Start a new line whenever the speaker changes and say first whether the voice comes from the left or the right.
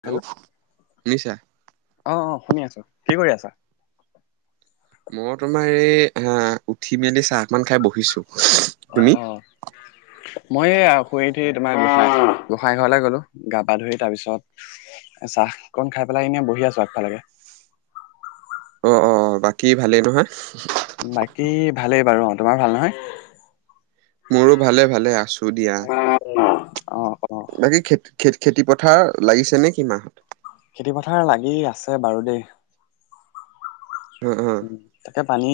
right: Hello শুনিছা?
left: অ' অ' শুনি আছোঁ, কি কৰি আছা?
right: মই তোমাৰ এই আহ উঠি মেলি চাহ অকমান খাই বহিছোঁ।
left: অ' অ' মই এইয়া শুই উঠি তোমাৰ গোসাঁই গোসাঁইঘৰলৈ গ'লো, গা পা ধুই তাৰপিছত চাহ কন খাই পেলাই এনেই বহি আছোঁ আগফালে।
right: অ' অ' বাকী ভালেই নহয়?
left: বাকী ভালেই বাৰু, অ' তোমাৰ ভাল নহয়।
right: মোৰো ভালে ভালে আছোঁ।
left: [unintelligible] অ' অ
right: বাকী খেতি খ খেতি পথাৰ লাগিছে নে কি মানুহ?
left: খেতি পথাৰ লাগি আছে বাৰু দেই।
right: উম, উম।
left: তাকে পানী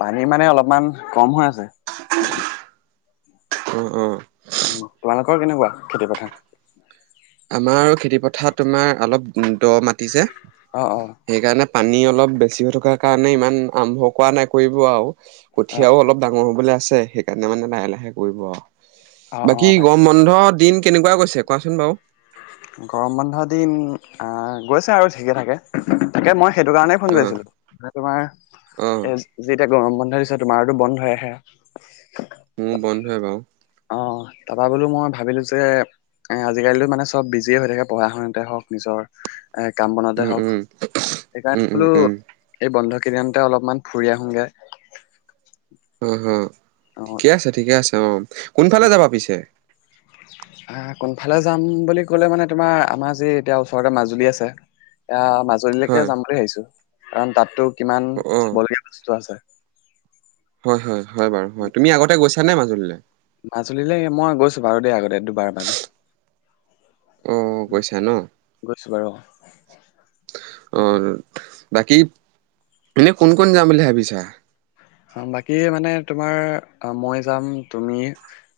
left: পানী মানে অলপমান কম হৈ আছে।
right: অ', অহ'
left: উম, তোমালোকৰ কেনেকুৱা খেতি পথাৰ।
right: আমাৰ খেতিপথাৰত তোমাৰ অলপ দ মাটিৰ যে।
left: অ' অ'
right: সেইকাৰণে পানী অলপ বেছি হৈ থকাৰ কাৰণে ইমান আৰম্ভ কৰা নাই, কৰিব আৰু
left: অ
right: কঠীয়াও অলপ ডাঙৰ হ'বলৈ আছে, সেইকাৰণে মানে লাহে লাহে কৰিব
left: অ
right: আৰু
left: অ
right: বাকী
left: তাক
right: গৰম বন্ধ দিন কেনেকুৱা গৈছে, কোৱাচোন বাৰু?
left: গৰম বন্ধৰ দিন আহ গৈছে আৰু ঠিকে থাকে, তাকে মই সেইটো কাৰণে ফোন কৰি
right: অ',
left: আছিলি মানে তোমাৰ
right: অ',
left: এ যেতিয়া গৰম বন্ধ দিছে তোমাৰোতো বন্ধ হৈ হে।
right: মোৰৰ বন্ধ বাৰু।
left: অহ' তাৰাপা বোলো মই ভাবিলোঁ যে এ আজিকালিতো মানে চ'ব বিজিয়ে হৈ থাকে, পঢ়া শুনাতে হওঁক নিজৰ এ কাম বনওঁতে
right: উম,
left: হওঁক,
right: উম। উম,
left: সেইকাৰণে
right: উম,
left: বোলো
right: উম,
left: এই বন্ধ কেইদিনতে অলপমান ফুৰি আহোগে।
right: অ' অ'
left: অ
right: ঠিকে আছে, ঠিকে আছে, অ' কোনফালে যাবা পিছে?
left: আহ কোনফালে যাম বুলি ক'লে মানে তোমাৰ আমাৰ যে এতিয়া ওচৰতে মাজুলী আছে। এ মাজুলীলৈকে
right: হয়,
left: যাম বুলি ভাবিছো কাৰণ তাতো কিমান
right: অ',
left: চাবলগীয়া বস্তু আছে।
right: হয়, হয়, হয় বাৰু হয় তুমি আগতে গৈছা নে মাজুলীলৈ?
left: মাজুলীলৈ মই গৈছো বাৰু দেই আগতে দুবাৰমান।
right: আহ কৈছা ন
left: গৈছো বাৰু অ
right: অ'। বাকী এনেই কোন কোন যাম বুলি ভাবিছা?
left: বাকী মানে তোমাৰ মই যাম তুমি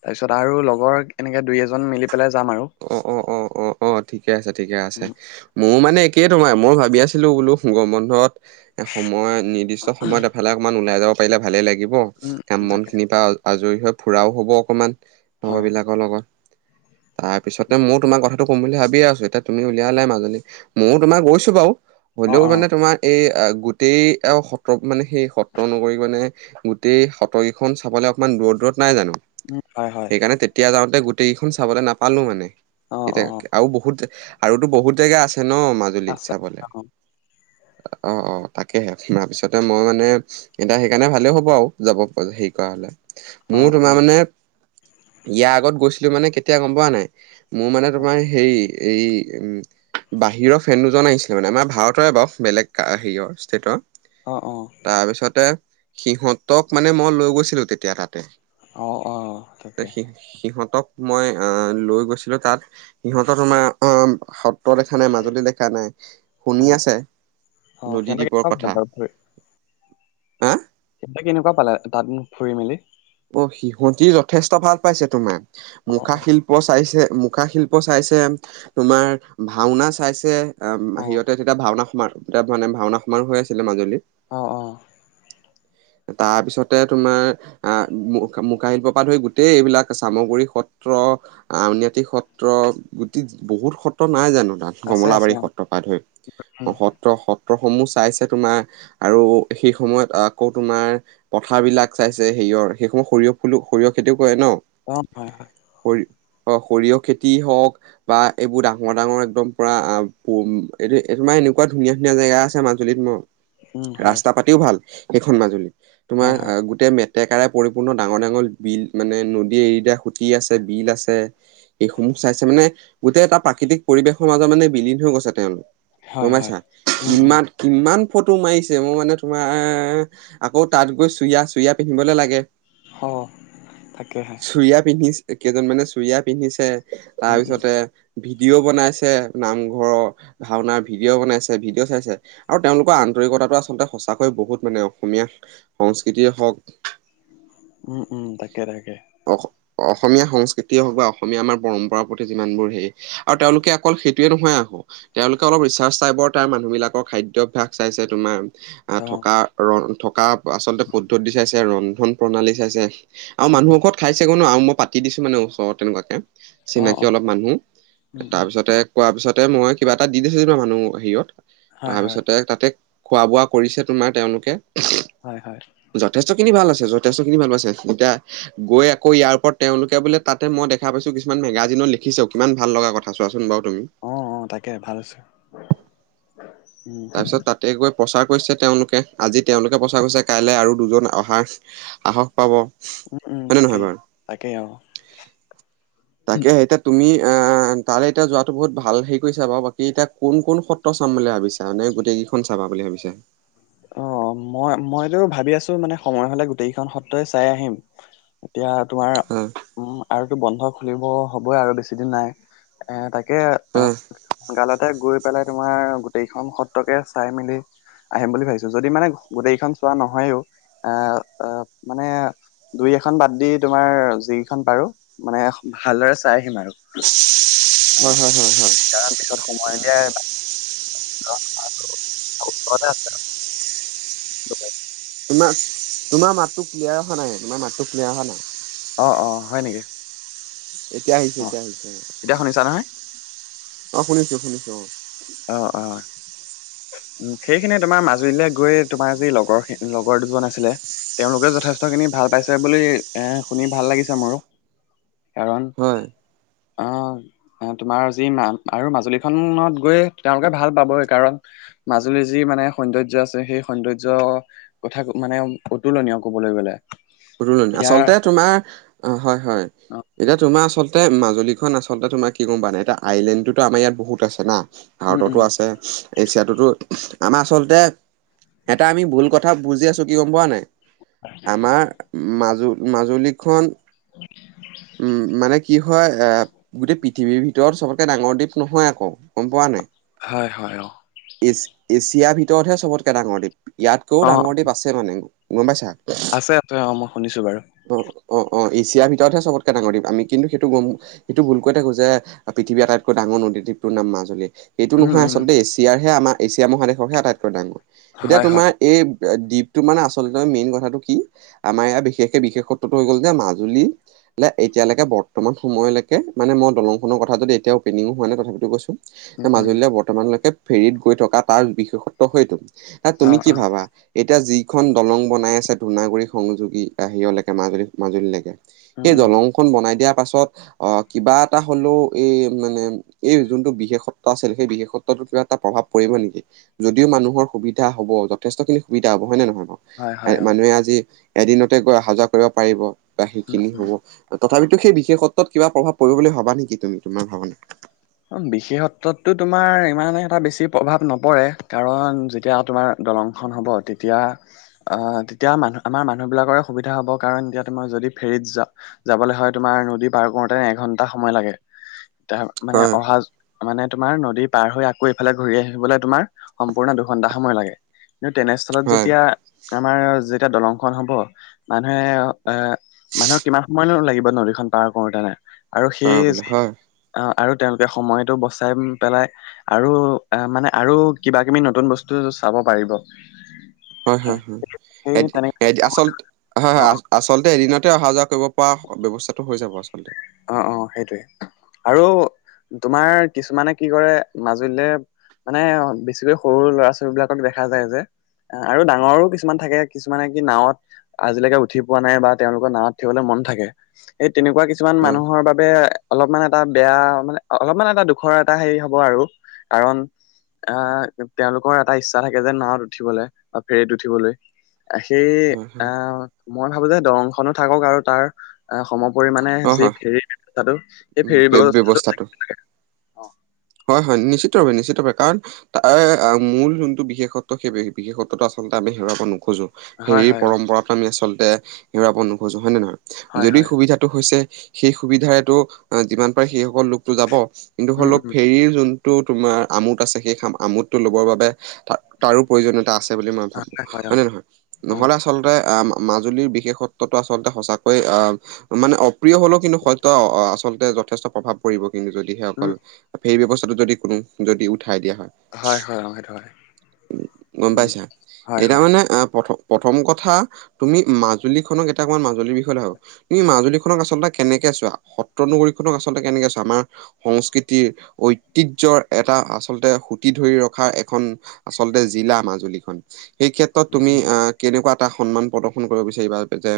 left: তাৰপিছত আৰু লগৰ এনেকে দুই এজন মিলি পেলাই যাম আৰু
right: অ', অ', অ', অ', অ' ঠিকে আছে, ঠিকে আছে।
left: উম
right: ময়ো মানে একেই তোমাৰ মই ভাবি আছিলো বোলো গৰম বন্ধত এ সময় নিৰ্দিষ্ট সময়ত ফালে অকণমান ওলাই যাব পাৰিলে ভালেই লাগিব
left: উম
right: কাম
left: উম,
right: বন
left: তাকে
right: খিনিৰ পৰা আজৰি হৈ ফুৰাও হ'ব অকণমান
left: হয় হয়
right: লগৰবিলাকৰ লগত। তাৰপিছতে ময়ো তোমাৰ কথাটো কম বুলি ভাবিয়ে আছো এতিয়া তুমি উলিয়লাই মাজুলি ময়ো তোমাৰ গৈছো বাৰু।
left: অ
right: হলেও
left: অ
right: মানে তোমাৰ এই গোটেই আৰু সত্ৰ মানে সেই সত্ৰ নগৰি মানে গোটেই সত্ৰকেইখন চাবলৈ অকমান দূৰত দূৰত নাই জানো।
left: উম, হয়, হয়।
right: এনেই তেতিয়া যাওঁতে গোটেইকেইখন চাবলৈ নাপালো মানে।
left: অ', অ'।
right: এতিয়া আৰু বহুত আৰুতো বহুত জেগা আছে ন মাজুলীত
left: আছে
right: চাবলে।
left: অ
right: অ', অ' তাকেহে তাৰ পিছতে মই মানে এতিয়া সেইকাৰণে ভালেও হ'ব আৰু যাব হেৰি কৰা হলে
left: অ
right: মোৰ
left: অ
right: তোমাৰ মানে ইয়াৰ আগত গৈছিলো মানে কেতিয়া গম পোৱা নাই মোৰ মানে তোমাৰ হেৰি এই উ বাহিৰৰ ফেন দুজন আহিছিলে মানে আমাৰ ভাৰতৰে বাৰু বেলেগ হেৰিয়ৰ ষ্টেটৰ।
left: অ', অ'।
right: তাৰ পিছতে সিহঁতক মানে মই লৈ গৈছিলো তেতিয়া তাতে।
left: অ অ তাকে
right: সি-সিহঁতক মই অ' লৈ গৈছিলো তাত সিহঁতৰ তোমাৰ সত্ৰ দেখা, নাই মাজুলী দেখা নাই
left: অ
right: শুনি আছে
left: অ
right: নদী
left: সিহঁতে
right: দ্বীপৰ
left: কেনেকুৱা পালে
right: কথা।
left: বাৰু ফুৰি
right: হা
left: [unintelligible] কেনেকুৱা পালে তাত ফুৰি মেলি?
right: অ' সিহঁতি যথেষ্ট ভাল পাইছে তোমাৰ
left: অ
right: মুখা
left: অ
right: শিল্প শিল্প চাইছে, মুখা শিল্প চাইছে। তোমাৰ ভাওনা চাইছে আহ
left: অ
right: সিহতে তেতিয়া ভাওনা সমানয়া মানে ভাওনা সমান হৈ আছিলে মাজুলীত।
left: অ', অ'।
right: তাৰপিছতে তোমাৰ আহ মু-মুখা শিল্পৰ পৰা ধৰি গোটেই এইবিলাক চামগু সত্ৰ আউনাআটি সত্ৰ গট বহুত সত্ৰ নাই জানো তাত।
left: আছে আছে
right: কমলাবাৰী
left: অ
right: সত্ৰপাত হৈ
left: উম
right: সত স-সত্ৰসমূহ চাইছে তোমাৰ আৰু সেই সময়ত আকৌ তোমাৰ পথাৰ বিলাক চাইছে হেৰিয়ৰ সেইসময় সৰিয়হ ফুলো সৰিয়হ খেতিও কৰে ন।
left: অ' হয়, হয়।
right: সৰি অ' সৰিয়হ খেতিয় হওক বা এইবোৰ ডাঙৰ ডাঙৰ একদম পুৰা এইটো তোমাৰ এনেকুৱা ধুনীয়া ধুনীয়া জেগা আছে মান মাজুলীত
left: উম হয়
right: ৰাস্তা পাতিও ভাল সেইখন মাজুলী তোমাৰ
left: হয় হয়
right: গোটেই মেটেকাৰে পৰিপূৰ্ণ ডাঙৰ ডাঙৰ বিল মানে নদীয়ে এৰি দিয়া সুতি আছে বিল আছে। এইসমূহ চাইছে মানে গোটেই এটা প্ৰাকৃতিক পৰিৱেশৰ মাজত মানে বিলীন হৈ গৈছে তেওঁলোক।
left: হয়
right: গম
left: হয়
right: পাইছা
left: উম উম
right: কিমান কিমান ফটো মাৰিছে মই মানে তোমাৰ আকৌ তাত গৈ চুৰিয়া চুৰিয়া পিন্ধিবলৈ লাগে।
left: অ' থাকেহে।
right: চুৰিয়া পিন্ধিছে কেইজন মানে চুুৰিয়া পিন্ধিছে
left: উম উম
right: তাৰপিছতে ভিডিঅ' বনাইছে নামঘৰৰ। ভাওনাৰ ভিডিঅ' বনাইছে ভিডিঅ' চাইছে আৰু তেওঁলোকৰ আন্তৰিকতাটো আচলতে সঁচাকৈ বহুত মানে, অসমীয়া সংস্কৃতিয়ৰে হওক,
left: উম, উম ল, তাকে-তাকে।
right: অ', অসমীয়া সংস্কৃতিয়ে হওক বা অসমীয়া আমাৰ পৰম্পৰাৰ প্ৰতি যিমানবোৰ হেই আৰু তেওঁলোকে অকল সেইটোৱে নহয় আহো, তেওঁলোকে অলপ ৰিচাৰ্চ টাইপৰ তাৰ মানুহ বিলাকৰ খাদ্যাভ্যাস চাইছে তোমাৰ আহ
left: অ
right: থকা, ৰ থকা আচলতে ফুদ্ধতি দি চাইছে ৰন্ধন প্ৰণালী চাইছে আৰু
left: উম
right: মানুহ
left: উম
right: লগত ঠাইছেগৈ ন আৰু মই পাতি দিছোঁ মানে ওচৰত তেনেকুৱাকৈ
left: অ অ
right: চিনাকি অলপ মানুহ
left: উম উম
right: তাৰপিছতে কৰোৱা পিছতে মই কিবা এটা দি দিছোঁৰ মানুহ হেৰিত
left: হয় হয়
right: তাৰপিছতে তাতে, খোৱা বোৱা কৰিছে তোমাৰ তেওঁলোকে।
left: হয়-হয়।
right: যথেষ্টখিনি ভাল আছে, যথেষ্টখিনি ভাল পাইছে। এতিয়া গৈ আকৌ ইয়াৰ ওপৰত তেওঁলোকে বোলো মই দেখা পাইছো কিছুমান মেগাজিনত লিখিছো কিমান ভাল লগা কথা। ভাল চোৱা চোন বাৰু তুমি।
left: অ অ, তাকে ভাল আছে। উম,
right: তাৰপিছত তাতে গৈ প্ৰচাৰ কৰিছে। তেওঁলোকে আজি তেওঁলোকে প্ৰচাৰ কৰিছে। কাইলৈ আৰু দুজন অহাৰ, সাহস পাব।
left: উম, উম,
right: নে নহয়
left: তাকেই
right: বাৰু?
left: তাকেই অ',
right: তাকে এতিয়া তুমি অ, তাৰে এতিয়া যোৱাতটো বহুত ভাল হেৰি কৰিছা বাৰু বাকী এতিয়া কোন-কোন সত্ৰ চাম বুলি ভাবিছ? তাৰ মানে গোটেইকেইখন চাবা বুলি ভাবিছা।
left: অ, মই মইতো ভাবি আছো মানে সময় হলে গোটেইকেইখন সত্ৰই চাই আহিম। এতিয়া তোমাৰ
right: হয়
left: উম, আৰু তো বন্ধ খুলিব হ'বই আৰু বেছি দিন নাই এ তাকে।
right: হয়
left: সকালতে গৈ পেলাই তোমাৰ গোটেইখন সত্ৰকে চাই মেলি আহিম বুলি ভাবিছো। যদি মানে গোটেইখন চোৱা নহয়ও আহ, মানে দুই এখন বাদ দি তোমাৰ যিকেইখন পাৰো, মানে ভালদৰে চাই আহিম আৰু। অ,
right: হয় হয় হয় হয়
left: কাৰণ পিছত সময় উলিয়াই। আ [unintelligible]
right: আমাৰ [unintelligible] তোমাৰ মাতটো ক্লিয়াৰ অহা নাই, তুমাৰ মাতটো ক্লিয়াৰ অহা নাই।
left: অ, অ, হয় নেকি?
right: এতিয়া আহিছে,
left: অ
right: এতিয়া আহিছে।
left: এতিয়া শুনিছা নহয়।
right: অ, শুনিছো-শুনিছো অ,
left: অ, অ, উ সেইখিনিয়ে তোমাৰ মাজুলীলৈ গৈ তোমাৰ যি লগৰখি লগৰ দুজন আছিলে। তেওঁলোকেও যথেষ্টখিনি ভাল পাইছে বুলি এ শুনি ভাল লাগিছে মোৰো। কাৰণ
right: হয়।
left: অ, তোমাৰ যি আৰু মাজুলীখনত গৈ তেওঁলোকে ভাল পাবই কাৰণ মাজুলীৰ যি মানে সৌন্দৰ্য আছে সেই সৌন্দৰ্য। কথা মানে অতুলনীয় কবলে গলে।
right: আচলতে
left: ইয়াৰ
right: তোমাৰ অ, হয়-হয়।
left: অ
right: এতিয়া তোমাৰ আচলতে মাজুলীখন আচলতে তোমাৰ কি গম পোৱা নাই এতিয়া আইলেণ্ডটো আমাৰ ইয়াত বহুত আছে না।
left: উম উম
right: ভাৰততো আছে। এছিয়াটোতো আমাৰ আচলতে এটা আমি ভুল কথা বুজি আছোঁ কি গম পোৱা নাই? আমাৰ মাজু- মাজুলীখন
left: [inaudible]
right: উম, মানে কি হয় এ গোটেই পৃথিৱীৰ ভিতৰত চবতকে ডাঙৰ দ্বীপ নহয় আকৌ গম পোৱা নাই।
left: হয়-হয় অ,
right: এ -এছিয়াৰ ভিতৰতহে সবতকে ডাঙৰ দ্বীপ,
left: অ
right: ইয়াতকৈও ডাঙৰ দ্বীপ আছে মানে। গম পাইছা।
left: আছে, আছে, অ', মই শুনিছো বাৰু।
right: অ', অ', অ', এছিয়াৰ ভিতৰতহে সবতকে ডাঙৰ দ্বীপ, আমি কিন্তু সেইটো গম সেইটো ভুলকৈ থাকো যে পৃথিৱীৰ আটাইতকৈ ডাঙৰ নদীদ্বীপটোৰ নাম মাজুলী। এইটো
left: উম
right: নহয়
left: উম
right: আচলতে, এছিয়াৰ হে আমাৰ এছিয়া মহাদেশৰহে আটাইতকৈ ডাঙৰ। এতিয়া
left: হয় হয়
right: তোমাৰ এই দ্বীপটো মানে আচলতে মেইন কথাটো কি আমাৰ ইয়াৰ বিশেষকৈ বিশেষত্বটো হৈ গ'ল যে মাজুলী এতিয়ালৈকে বৰ্তমান সময়লৈকে মানে মই দলংখনৰ কথা যদি এতিয়া অপেনিঙো হোৱা নাই তথাপিতো কৈছো
left: উম উম
right: মাজুলীয়ে বৰ্তমানলৈকে ফেৰিত গৈ থকা তাৰ বিশেষত্ব সেইটো। না
left: অ
right: তুমি কি
left: অ
right: ভাবা? এতিয়া যিখন দলং বনাই আছে ধূনাগুৰি সংযোগী তাহিৰলৈকে মাজুলী মাজুলীলৈকে
left: উম
right: সেই
left: উম
right: দলংখন বনাই দিয়া পাছত অ', কিবা এটা হ'লেও এই মানে এই যোনটো বিশেষত্ব আছিল সেই বিশেষত্বটোত কিবা এটা প্ৰভাৱ পৰিব নেকি, যদিও মানুহৰ সুবিধা হ'ব যথেষ্ট খিনি সুবিধা হ'ব হয় নে নহয় বাৰু
left: হয় হয় অ
right: মানুহে আজি এদিনতে গৈ অহা-যোৱা কৰিব পাৰিব বা
left: উম
right: সেইখিনি
left: উম
right: হ'ব। তথাপিতো সেই বিশেষত্বত কিবা প্ৰভাৱ পৰিব বুলি ভাবা নেকি তুমি, তোমাৰ ভাৱনা?
left: অ', বিশেষত্বততো তোমাৰ ইমানে এটা বেছি প্ৰভাৱ নপৰে, কাৰণ যেতিয়া তোমাৰ দলংখন হ'ব, তেতিয়া আহ তেতিয়া মানুহ আমাৰ মানুহবিলাকৰে সুবিধা হ'ব কাৰণ তেতিয়া মই যদি ফেৰীত যাওঁ যাবলৈ হয় তোমাৰ নদী পাৰ কৰোতে এঘন্টা সময় লাগে, এতিয়া মানে
right: হয়
left: অহা মানে তোমাৰ নদী পাৰ হৈ আকৌ এইফালে ঘূৰি আহিবলৈ তোমাৰ সম্পূৰ্ণ দুঘন্টা সময় লাগে। কিন্তু তেনেস্থলত
right: হয়
left: যেতিয়া আমাৰ যেতিয়া দলংখন হ'ব, মানুহে এ মানুহৰ কিমান সময়মান লাগিব নদীখন পাৰ কৰোতে আৰু
right: হয়
left: সেই
right: বোলে
left: যি
right: হয়
left: আৰু তেওঁলোকে সময়টো বচাই পেলাই আৰু আহ মানে আৰু কিবা কিবি নতুন বস্তু চাব পাৰিব।
right: হয়, হয়, হয়,
left: সেই তেনেকে
right: এ আচল হয়,
left: অ
right: হয়, আচলতে এদিনতে অহা যোৱা কৰিব পৰা ব্যৱস্থাটো হৈ যাব আচলতে।
left: অ', অ', সেইটোৱে আৰু তোমাৰ কিছুমানে কি কৰে মাজুলীলে মানে বেছিকৈ সৰু ল'ৰা -ছোৱালী বিলাকক দেখা যায় যে। আৰু ডাঙৰো কিছুমান থাকে কিছুমানে কি নাওত আজিলৈকে উঠি পোৱা নাই বা তেওঁলোকৰ নাৱত থিয় হ'বলৈ মন থাকে, সেই তেনেকুৱা কিছুমান
right: হয়
left: মানুহৰ বাবে অলপমান এটা বেয়া মানে অলপমান এটা দুখৰ এটা হেৰি হ'ব আৰু কাৰণ আহ তেওঁলোকৰ এটা ইচ্ছা থাকে যে নাওত উঠিবলৈ বা ফেৰিত উঠিবলৈ সেই
right: হয় হয়
left: আহ মই ভাবো যে দলংখনো থাকক আৰু তাৰ সমোপৰি
right: হয়
left: যি
right: হয়
left: ফেৰী ব্যৱস্থাটো, সেই
right: উম
left: ফেৰী
right: সেই
left: ব্যৱস্থাটো অ,
right: হয়, হয়, নিশ্চিতভাৱে, নিশ্চিতভাৱে, কাৰণ তাৰ মূল যোনটো বিশেষত্ব, সেই বিশেষত্বটো আচলতে আমি হেৰুৱাব নোখোজো।
left: হয়
right: হেৰিৰ
left: হয় অ
right: পৰম্পৰাটো আমি আচলতে হেৰুৱাব নোখোজো হয় নে নহয়,
left: হয়
right: যদি
left: হয়
right: সুবিধা হৈছে, সেই সুবিধাৰেটো যিমান পাৰে সেইসকল লোকটো যাব কিন্তু
left: উম
right: হ'লেও
left: উম
right: ফেৰিৰ যোনটো টো তোমাৰ আমোদ আছে সেই আম আমোদ টো ল'বৰ বাবে ত তাৰো প্ৰয়োজনীয়তা আছে। বুলি মই ভাবো, হয় নে নহয়,
left: উম
right: নহ'লে আচলতে আহ মাজুলীৰ বিশেষত্বটো আচলতে সচাকৈ আহ মানে অপ্ৰিয় হ'লেও কিন্তু সত্য, আচলতে যথেষ্ট প্ৰভাৱ পৰিব কিন্তু যদিহে অকল
left: উম
right: সেই ব্যৱস্থাটো যদি কোনো যদি উঠাই দিয়া হয়।
left: হয় অ সেইটো হয়
right: গম
left: উম
right: পাইছা,
left: হয়
right: এতিয়া
left: হয়
right: মানে আহ প্ৰথম প্ৰথম কথা তুমি মাজুলীখনক এটা অকমান মাজুলীৰ বিষয়লৈ আহ এই মাজুলীখনক আচলতে কেনেকে চোৱা, সত্ৰনগৰীখননক আচলতে কেনেকে চোৱা, আমাৰ সংস্কৃতিৰ ঐতিহ্যৰ এটা আচলতে সুতি ধৰি ৰখাৰ এখন আচলতে জিলা মাজুলীখন। সেই ক্ষেত্ৰত
left: উম
right: তুমি আহ, কেনেকুৱা এটা সন্মান প্ৰদৰ্শন কৰিব বিচাৰিবা, যে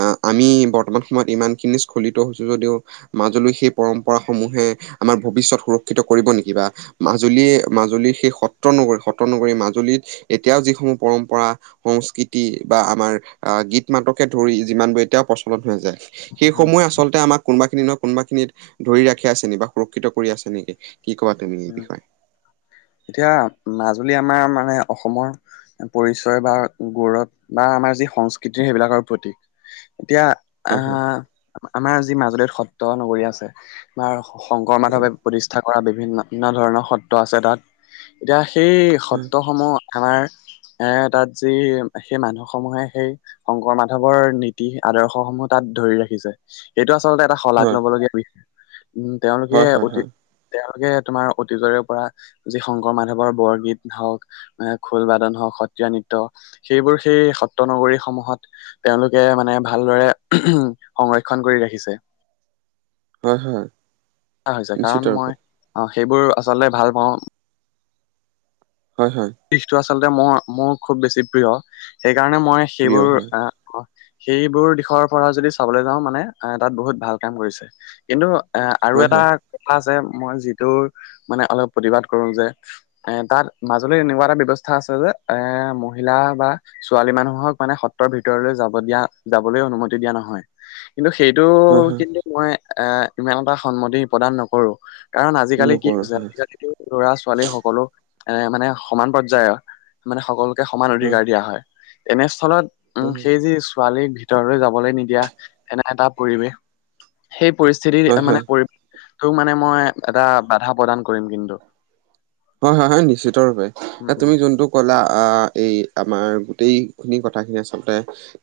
right: আহ আমি অকণমান [unintelligible] সময়ত ইমানখিনি স্খলিত হৈছোঁ যদিও, মাজুলী সেই পৰম্পৰা সমূহে, আমাৰ ভৱিষ্যত সুৰক্ষিত কৰিব নেকি? বা মাজুলীয়ে, মাজুলীৰ সেই সত্ৰ নগৰী, সত্ৰ নগৰী মাজুলীত, এতিয়াও যিসমূহ পৰম্পৰা সংস্কৃতি বা আমাৰ, আহ গীত, নাটককে ধৰি যিমানবোৰ এতিয়া হৈ যায়।
left: উম
right: সেই
left: উম
right: সমুহে আল আচলতে আমাক, কোনোবা খিনি নহয়, কোনোবাখিনিত ধৰি ৰাখি আছে নেকি, বা সুৰক্ষিত কৰি আছে নেকি? কি ক'বা তুমি এই
left: উম
right: বিষয়?
left: এতিয়া, মাজুলী আমাৰ মানে, অসমৰ পৰিচয় বা গৌৱ বা আমাৰ যি সংস্কৃতিৰ, সেইবিলাকৰ প্ৰতীক, এতিয়া
right: হয় হয়
left: আহ, আমাৰ যি মাজুলীত সত্ৰ নগৰীয়া আছে, বা শংকৰ, মাধৱে প্ৰতিষ্ঠা কৰা বিভিন্ন বিভিন্ন ধৰণৰ সত্ৰ আছে তাত, এতিয়া সেই সত্ৰসমূহ আমাৰ এ, তাত যি সেই মানুহ সমূহে, সেই শংকৰ, মাধৱৰ নীতি আদৰ্শ সমূহ তাত ধৰি ৰাখিছে। সেইটো আচলতে এটা শলাগ
right: হয়
left: ল'ব লগীয়া বিষয়, উম, তেওঁলোকে
right: হয় হয়
left: অতি
right: হয়
left: তেওঁলোকে তোমাৰ অতীতৰে পৰা, যি শংকৰ মাধৱৰ বৰগীত হওঁক খোল, বাদন হওঁক, সত্ৰীয়া নৃত্য, সেইবোৰ সেই সত্ৰ নগৰীসমূহত তেওঁলোকে মানে ভালদৰে, উম, সংৰক্ষণ কৰি ৰাখিছে।
right: হয়, হয়।
left: হৈছে,
right: নিশ্চিত
left: কাৰণ
right: ৰূপে
left: মই, অ', সেইবোৰ আচলতে ভাল পাওঁ।
right: হয়, হয়।
left: দিশটো আচলতে মোৰ, মোৰ খুব বেছি প্ৰিয়, সেইকাৰণে মই
right: প্ৰিয়
left: সেইবোৰ
right: হয়
left: অ', সেইবোৰ দিশৰ পৰা যদি চাবলৈ যাওঁ মানে, আহ তাত বহুত ভাল কাম কৰিছে, কিন্তু আৰু
right: হয়
left: এটা
right: হয়
left: কথা আছে, মই যিটো মানে অলপ প্ৰতিবাদ কৰোঁ যে এ, তাত মাজ আচলতে এনেকুৱা এটা ব্যৱস্থা আছে যে, এ, মহিলা বা ছোৱালী মানুহক মানে সত্ৰৰ ভিতৰলৈ যাব দিয়া, যাবলৈ অনুমতি দিয়া নহয়। কিন্তু সেইটো
right: হয় হয়
left: কিন্তু, মই এ, ইমান এটা সন্মতি প্ৰদান নকৰোঁ। কাৰণ আজিকালি কি
right: নকৰো
left: হৈছে,
right: হয়
left: আজিকালি ল'ৰা ছোৱালী সকলো এ, মানে সমান পৰ্যায়ৰ। মানে সকলোকে সমান অধিকাৰ দিয়া হয়, এনেস্থলত
right: হয়
left: সেই যি ছোৱালী ভিতৰলৈ যাবলৈ নিদিয়া এনে এটা পৰিৱেশ, সেই পৰিস্থিতিৰ
right: হয় হয়
left: মানে পৰি টো মানে মই এটা, বাধা প্ৰদান কৰিম কিন্তু।
right: হয়, হয়, হয়, নিশ্চিত ভাবে,
left: উম
right: এ,
left: উম।
right: তুমি যোনটো ক'লা, এই আমাৰ গোটেইখিনি কথাখিনি আচলতে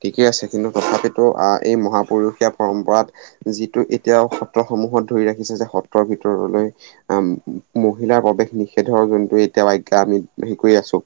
right: ঠিকেই আছে কিন্তু তথাপিতো, আহ, এই মহাপুৰুষীয়া পৰম্পৰাত যিটো এতিয়াও সত্ৰসমূহত ধৰি ৰাখিছে যে, সত্ৰৰ ভিতৰলৈ মহিলাৰ প্ৰৱেশ নিষেধৰ যোনটো এতিয়া আজ্ঞা আমি হেৰি কৰি আছোঁ